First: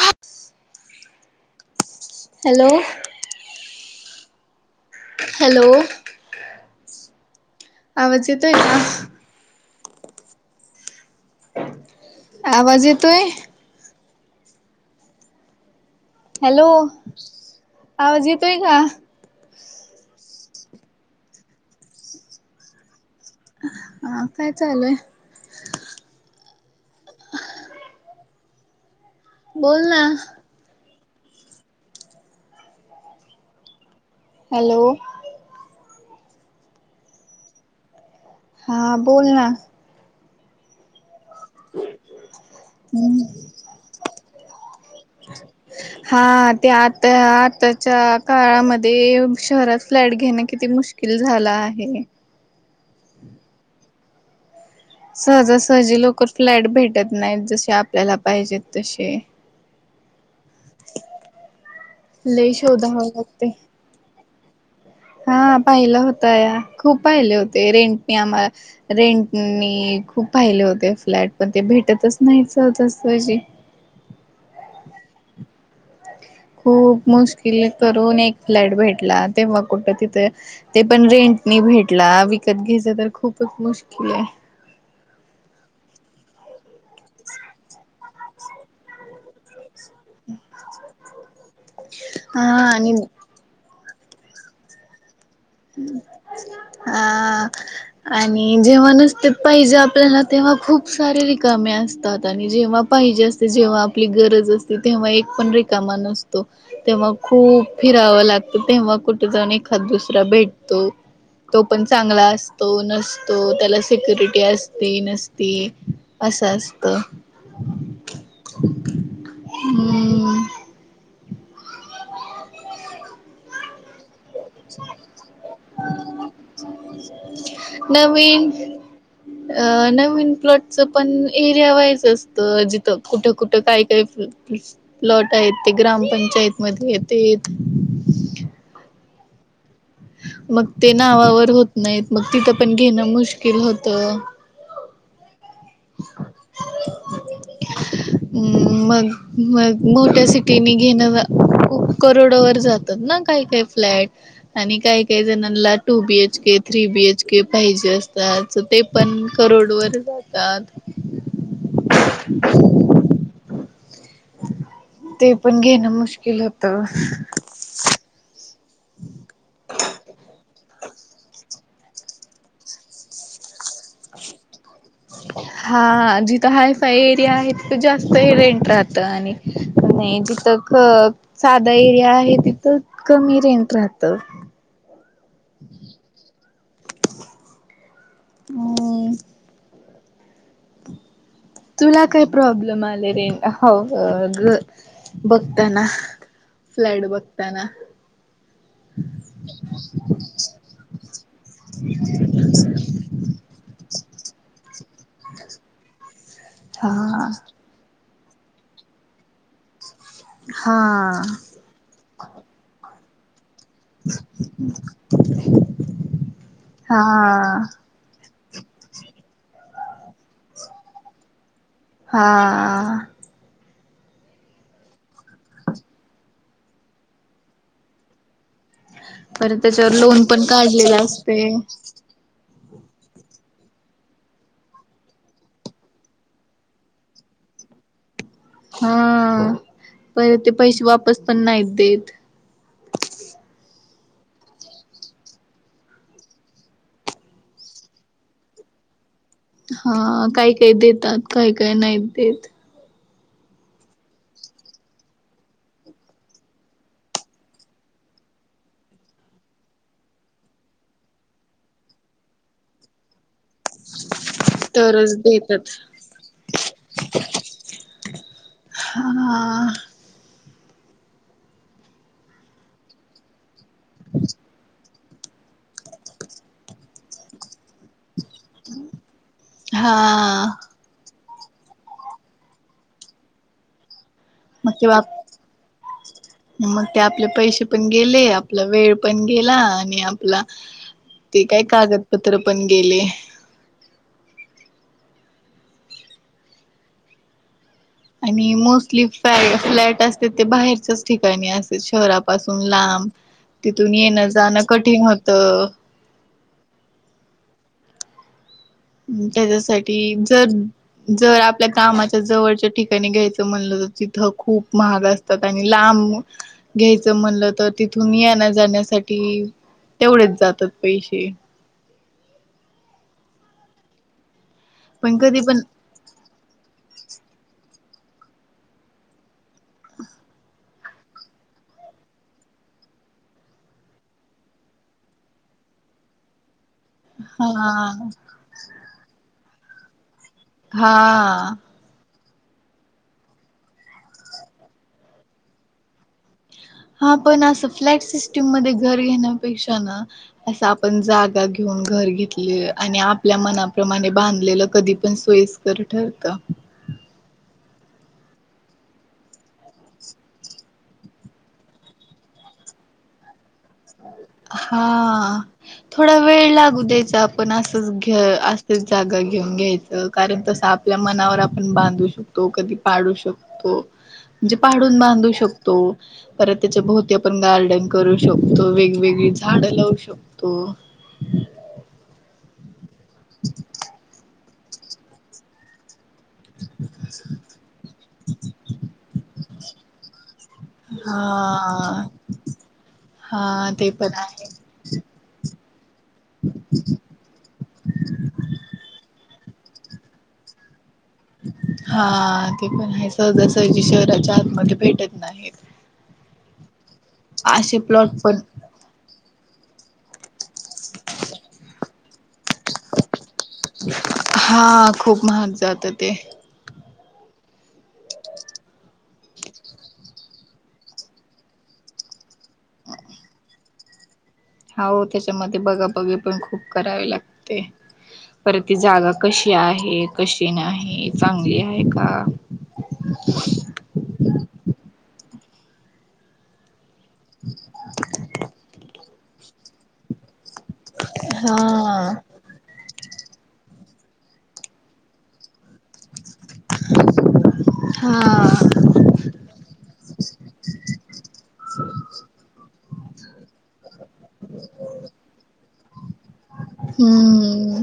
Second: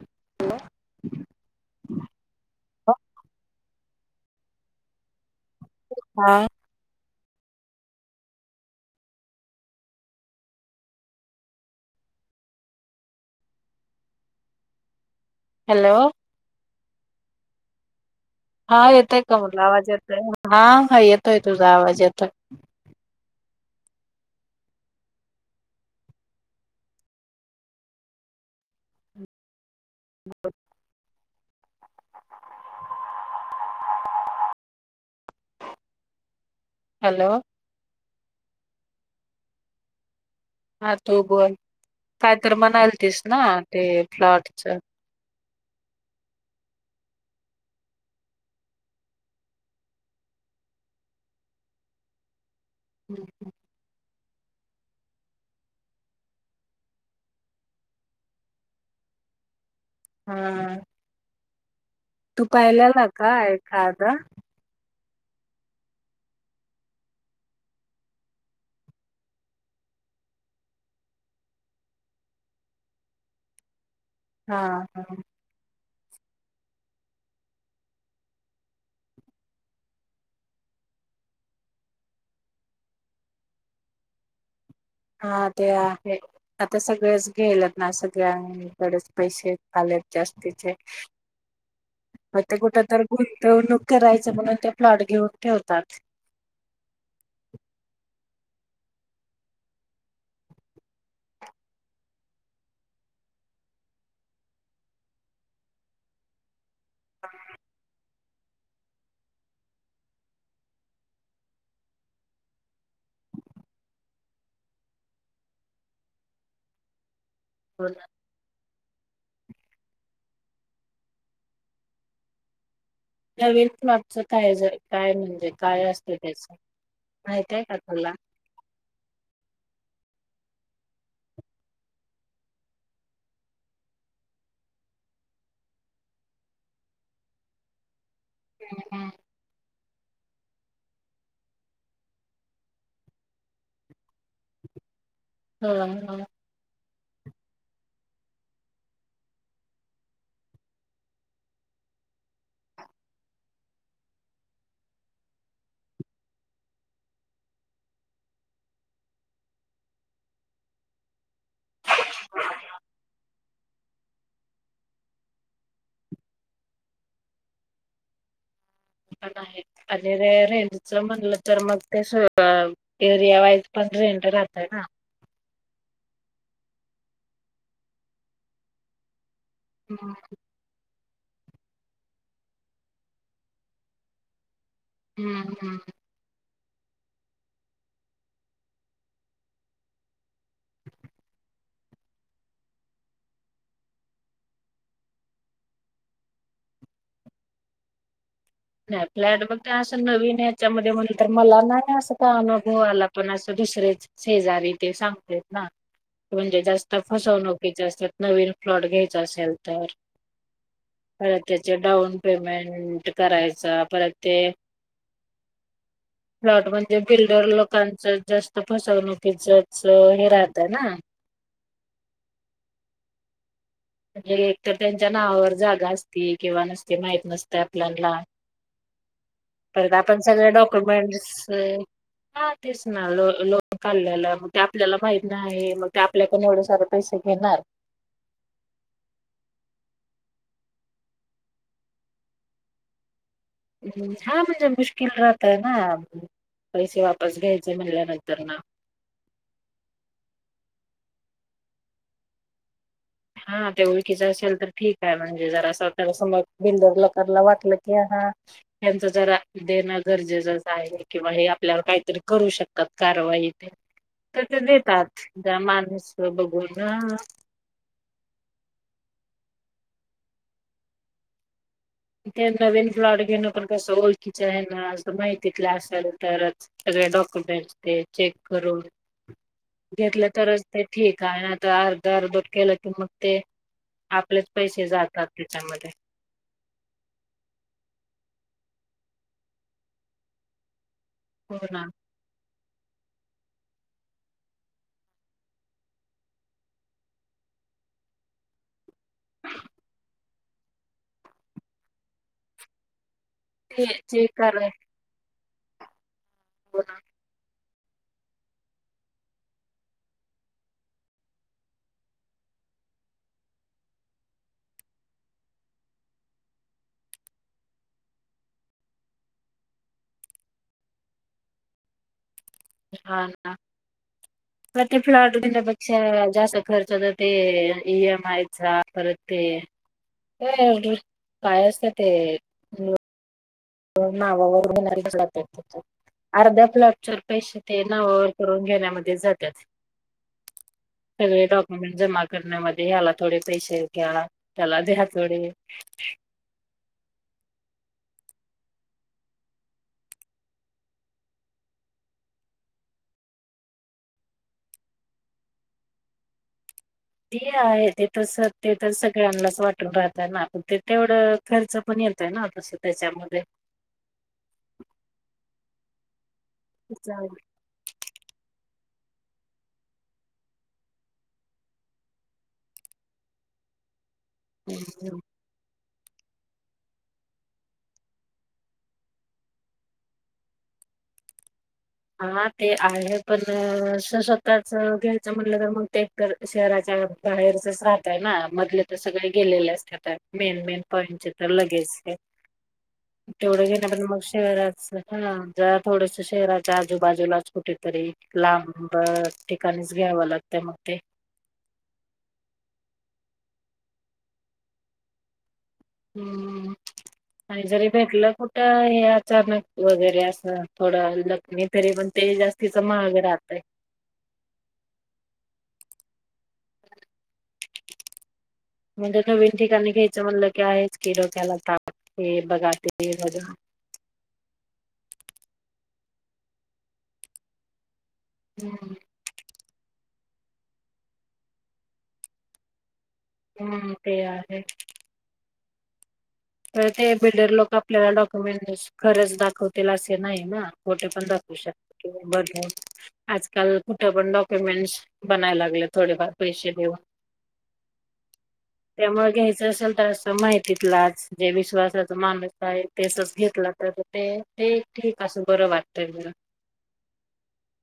आह, hello! Hello? हां. आवाज येतोय का? आवाज येतोय? हॅलो? हॅलो? आवाज येतोय का? हा येतोय का आवाज येतोय? हां हां येतोय तुझा आवाज येतोय. हां काय चालूय? [inaudible] बोल ना? हॅलो? हॅलो? हां बोल ना. [unintelligible] तू बोल काय तर म्हणालतीस ना? ते प्लॉट अच्छा. हां ते आता आताच्या काळामध्ये शहरात फ्लॅट घेणं किती मुश्किल झालं आहे. हम्म हम्म. सहजासहजी लवकर फ्लॅट भेटत नाहीत जसे आपल्याला पाहिजेत तसे. हां. तू लई शोधाव पाहिलेलं का एखादा? हां पाहिला होता या खूप पाहिले होते रेंटनी आम्हा रेंटनी खूप पाहिले होते फ्लॅट पण ते भेटतच नाहीत सहजासहजी. हां हां. खूप मुश्किल करून एक फ्लॅट भेटला तेव्हा कुठं तिथे ते पण रेंटनी भेटला विकत घ्यायचं तर खूपच मुश्किल आहे. हां ते आहे आता सगळेच घ्यायलेत ना सगळ्यांकडेच पैसे आहेत. आलेत जास्तीचे मग हा ते कुठंतर आणि गुंतवणूक करायचं म्हणून ते फ्लॅट घेऊन ठेवतात हां आणि जेव्हा नसते पाहिजे आपल्याला तेव्हा खूप सारे रिकामे असतात. आणि जेव्हा पाहिजे असते जेव्हा आपली गरज असते तेव्हा एक पण रिकामा नसतो. ते मग खूप फिरावं लाग त तेव्हा कुठे जाऊन एखाद दुस रा भेटतो. तो पण चांगला असतो, नसतो त्याला सिक्युरिटी असते, नसती असं असतं. हो ना. हम्म. [unintelligible] [inaudible] च काय जर काय म्हणजे काय असतं त्याचं माहितेय का तुला? नवीन अ नवीन प्लॉटचं पण एरिया वाईज असतं जिथं कुठं कुठं काही काही प्लॉट आहेत ते ग्रामपंचायतमध्ये येतेत. मग ते नावावर होत नाहीत मग तिथं पण घेणं मुश्किल होतं. हो हां. मग मग मोठ्या सिटीने घेणं खुप करोडवर जातात ना, काही काही फ्लॅट आणि काही काही जणांला टू बीएच के थ्री बीएच के पाहिजे असतात, ते पण करोडवरचं जा तात. [unintelligible] ते पण घेणं मुश्किल होतं. पण आहे आणि रे- रेंजच म्हणलं तर, मग ते एरिया वाईज पण रेंट राहतय ना. हा हा जिथं हायफाय एरिया आहे, तिथ जास्त रेंट राहत आणि हम्म नाही जीतं क साधा एरिया आहे, तिथं कमी रेंट राहत. ह ह. हम. तुला काही प्रॉब्लेम आले रे, अ ह -घर बघताना फ्लॅट बघताना? नाही फ्लॅट बघ असं नवीन याच्यामध्ये म्हणल तर, मला नाही असं का अनुभव आला पण असे दुसरेच शेजारी ते सांगतेत ना. म्हणजे हा जास्त फसवणुकीचं असतेत. नवीन फ्लॉट घ्यायचा, असेल तर हा खर त्याचे डाउन पेमेंट करायचं? परत ते प्लॉट हा म्हणजे, बिल्डर लोकांच जास्त फसवणुकीचचं हे राहतं ना? हा. म्हणजे एक तर त्यांच्या नावावर जागा असती, किंवा नसती माहित नसतयं आपल्याला. बरं त्याच्यावर परत आपण लोन पण सगळे काढलेलं डॉक्युमेंट्स असतयं. हा तेच ना ल लोन काढलेल, मग ते आपल्याला माहित नाही, हाय मग ते आपल्या कडनं एवढे सारे पैसे घेणार. हा परत ते पैसे वापस पण नाहीत देत. हा म्हणजे मुश्किल राहतय ना, पैसे वापस घ्यायचे म्हणल्या नंतर न हा काही काही देतात, काही काय नाही देत. हा ते ओळखीच असेल तर ठीक आहे, म्हणजे जर असं त्या समोर बिल्डर लोकांनला वाटलं की, हा त्यांच जरा देणं गरजेचं आहे किंवा हे आपल्यावर काहीतरी करू शकतात कारवाई. तर ते तरच देतात जरा देतात. माणूस बघून हा आ. म ते नवीन फ्लोट घेणं आपण कसं ओळखीचे आहे ना? माहिती तल असेल तरचं सगळे डॉक्युमेंट्स तेन चेक करून घेतलं हा तरच ते ठीक. काय आता अर्ध अर्धट केल की, मग ते आपलेच मग पैसे ते बाप जातात, तेच्या मध्ये. मग ते आपले पैसे पण गेले, आपला वेळ पण गेला आणि आपला ते हो काय ना कागदपत्र पण गेले. आणि मोस्टली फॅ -फ्लॅट असते, ते बाहेरच्याच ठिकाणी असते शहरा पासून लांब. ते तिथून जे येणं-जाणं कठीण होत. तर. हो ना. त्याच्यासाठी जर-जर आपल्या कामाच्या जवळच्या ठिकाणी घ्यायचं म्हणलं तर तिथं खूप महाग असतात. आणि लांब घ्यायचं म्हणलं तर तिथून येन्या-जाण्यासाठी तेवढेच जातात पैसे. हा. हा. पण ते फ्लॅट कधी पण घेण्यापेक्षा जास्त अस खर्च. ते ई एम आयचा परत ते काय असत ते [unintelligible] अर्धा आपलॉचर पैसे ते हा ना ववर करून घेण्यामध्ये जात [unintelligible] [inaudible] सगळे हा डॉक्युमेंट्स जमा करण्यामध्ये या्याला थोडे पैसे घ्याला त्यालाच ह्या थोडे हा पण असं फ्लॅट सिस्टीम मध्ये घर घेण्यापेक्षा ना अस आपण जागा घेऊन घर घेतले आणि आपल्या मनाप्रमाणे बांधलेलं कधी पण सोयीस्कर ठरत ते आहे ते तस ते तर सगळ्यांनाच वाटून राहतय नाण ते तेवढं खर्च पण येतोय ना तसं त्याच्यामध्ये हा थोडा वेळ लागू द्यायचा आपण असंच घे असं जागा घेऊन घ्यायचं कारण तसं आपल्या मनावर आपण बांधू शकतो कधी पाडू शकतो म्हणजे पाडून बांधू शकतो परत त्याच्या भोवती आपण गार्डन करू शकतो तो वेगवेगळी झाडं लावू शकतो [inaudible] हा ते आहे पण स्वतःच घ्यायचं म्हणलं तर मग ते तर शहराच्या बाहेरचच राहतय ना मधले तर सगळे गेलेलेच राहतात मेन मेन पॉईंटचे तर लगेज हा. हे [inaudible] तेवढ हा गे ते पण मग आहे शहराच हा ज थोडस शहरा च्या आजूबाजूला कुठेतरी लांबबर ठिकाणीच घ्यावं लागत मग ते हा ते पण आहे सहजासहजी शहराच्या आतमध्ये भेटत नाहीत हम् का असे जरी प्लॉट भेटलं पण कुठं हे आ अचानक वगैरे असं थोडं लखमी तरी पण तेज अस [inaudible] हा खूप महाग जातात ते [inaudible] म्हणजे नवीन ठिकाणी घ्यायचं म्हणलं क आहे किडोक्याला ताकते बघात वज [inaudible] अहो त्याच्यामध्ये बघा बवी पण खूप करावी लागते. पर त हम्म जागा कशी आहेत [inaudible] कशी नाही चांगली आहे का. हम्म ते आहे. परत ते बिल्डर लोक आपल्याला डॉक्युमेंट दिस खरच दाखवतील असे नाही ना. खोटे पण दाखवु हा. शात किंवा बदलवू. आजकाल कुठे पण डॉक्युमेंट्स बनाय लागले थोडेफार. पैसे देऊ हा त्यामुळे घ्यायच असेल तर. माहितीतलाच. जे विश्वासाच मानुस आहे. तसंच घेतला तर ते ठीक आहे. असं बरं वाटतंय जरा. हम्म.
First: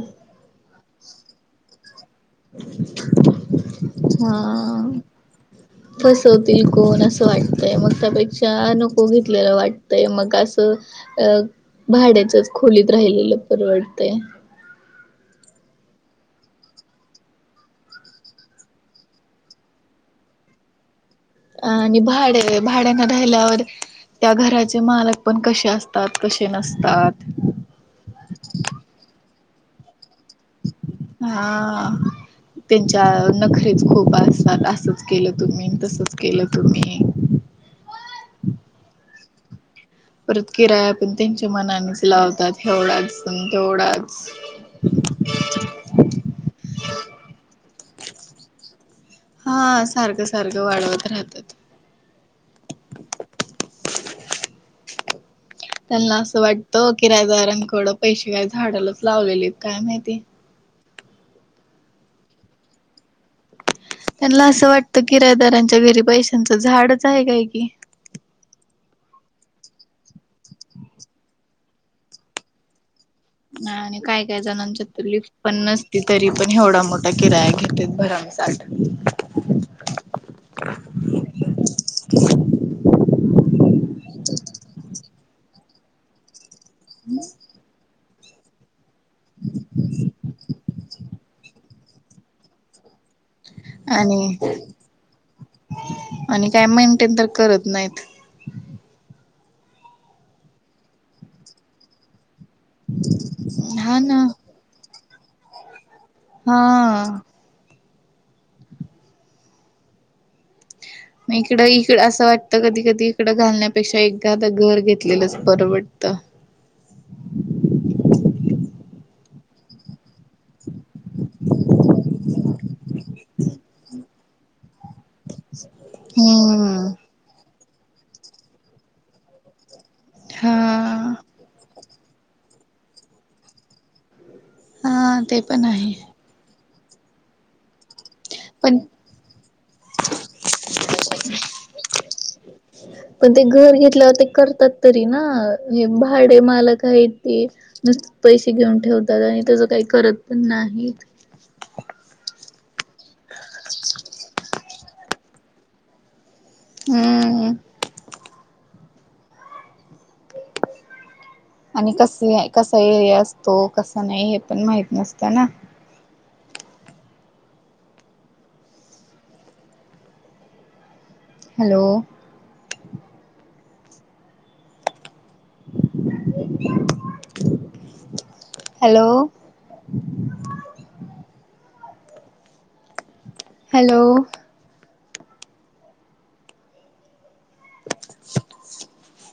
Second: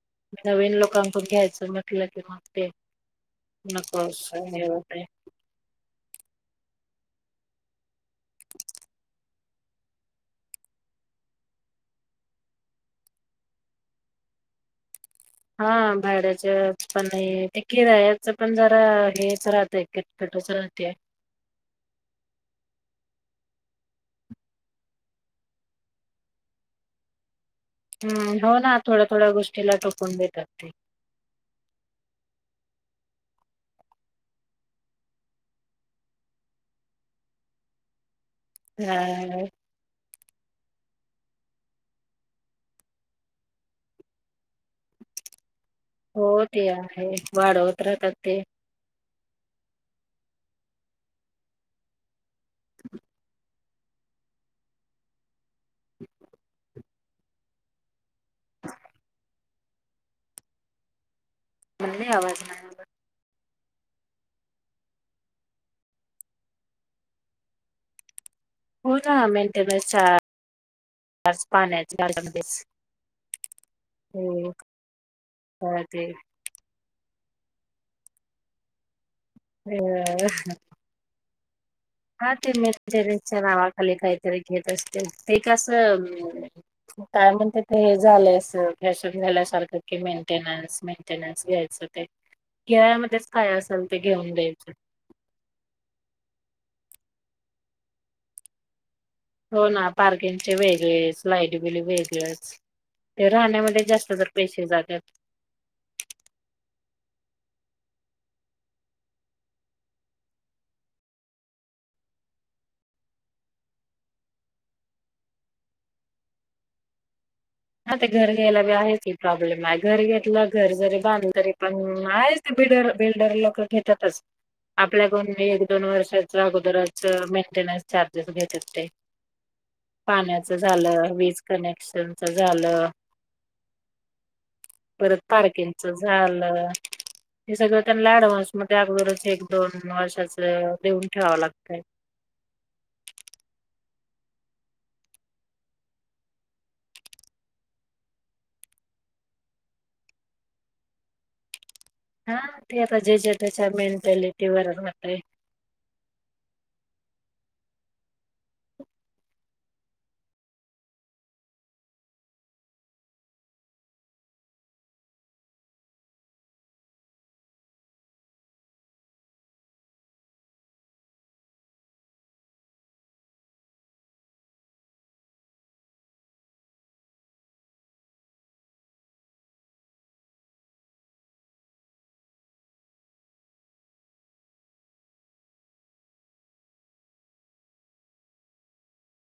आपण पण घ्यायचं म्हटलं. मग ते नको अस हा. होतेय. फसवतील कोण असं वाटतय. मग त्यापेक्षा नको घेतलेलं वाटतय मग असं अ भाड्याचच खोलीत राहिलेलं परवडतय. हा भाड्याच्या पण ते किरायाच पण जरा हेच राहतय किटकिटच राहतेय. आणि भाडे भाड्याने राहिल्यावर त्या घराचे मालक पण कसे असतात. कसे नसतात. हम. हो ना थोड्या-थोड्या गोष्टीला टोकून देत. हा आ त्यांची. आ नखरेच खोप असतात. असंच केलं तुम्ही. तसच केलं तुम्ही. हा. परत किराया पण त्यांच्या मनानेच लावतात. एवढाच-तेवढाच. हो ते आहे वाढवत राहतात ते. हा सारखं सारखं वाढवत राहतात. [inaudible] [inaudible] त्यांना असं वाटतं किरायदारांन कड पैसे बाई झाडालाच लावलेलेत काय माहिती. [inaudible] मला नाही आवाज [unintelligible] नंबर, त्यांना असं वाटतं किरायदारांच्या घरी पैशांचं झाडच आहे काय कि [inaudible] हो ना मेंटेनन्स चार्ज [inaudible] पाण्याचा चार्ज आहेच. [inaudible] [inaudible] नाय आणि काय काय जणांच्या तर लीफट पण का नसती ते तरी पण एवढा मग, त्या किराया घेतेत भरमसाठ - [unintelligible] [inaudible] हा ते मेन्टेनन्सच्या नावाखाली काहीतरी घेत असतील, ते कस हम्म [inaudible] [inaudible] काय म्हणते ते झा लय अस [unintelligible] झाल्यासारखं की मेंटेन्स मेंटेन्स घ्याच [inaudible] खेळा मध्येच [inaudible] आणि [inaudible] आणि काय म्ह ते तर करत नाहित, [inaudible] [inaudible] हो ना पार्किंगचे वेगळेच लाईट बिल वेगळच, [inaudible] ते राहण्यामध्ये हा जास्त ना जर पैसे जात्यात. हा. म इकडं-इकड असं वाटतं कधी-कधी इकडं घालण्यापेक्षा एकदा घर घेतलेलंच परवडत! हा ते घर घ्यायला बी आहे. ते प्रोब्लेम. आहे घर घेतल. घर जरी बांधल. तरी पण आहे बड बिल्डर लोक घेतातच आपल्याकडून! दोन वर्षाचा हम्म. अगोदरच मेंटेनन्स! चार्जेस घेत्यात काय पाण्याच हा झालं वीज कनेक्ट! [unintelligible] झालं. परत हा ते पण पार्किंगच आहे झालं. हे सगळता मला अँडव्हान्स मध्ये पण अगदोरच एक दोन वर्षाच लिहून ठेवावं लागतय. पण ते घर घेतल्यावर ते करतात तरी ना हे भाडे मालक आहेत ते नुसत पैसे घेऊन ठेवतात आणि त्याच काही करत पण नाहीत. हा ते आता जे -जे त्याच्या मेंटॅलिटी वरच होत आहे. हम्म. आणि कस कसा एरिया असतो कसा नाही हे पण माहित नसत ना. हॅलो. हॅलो. हॅलो. [inaudible]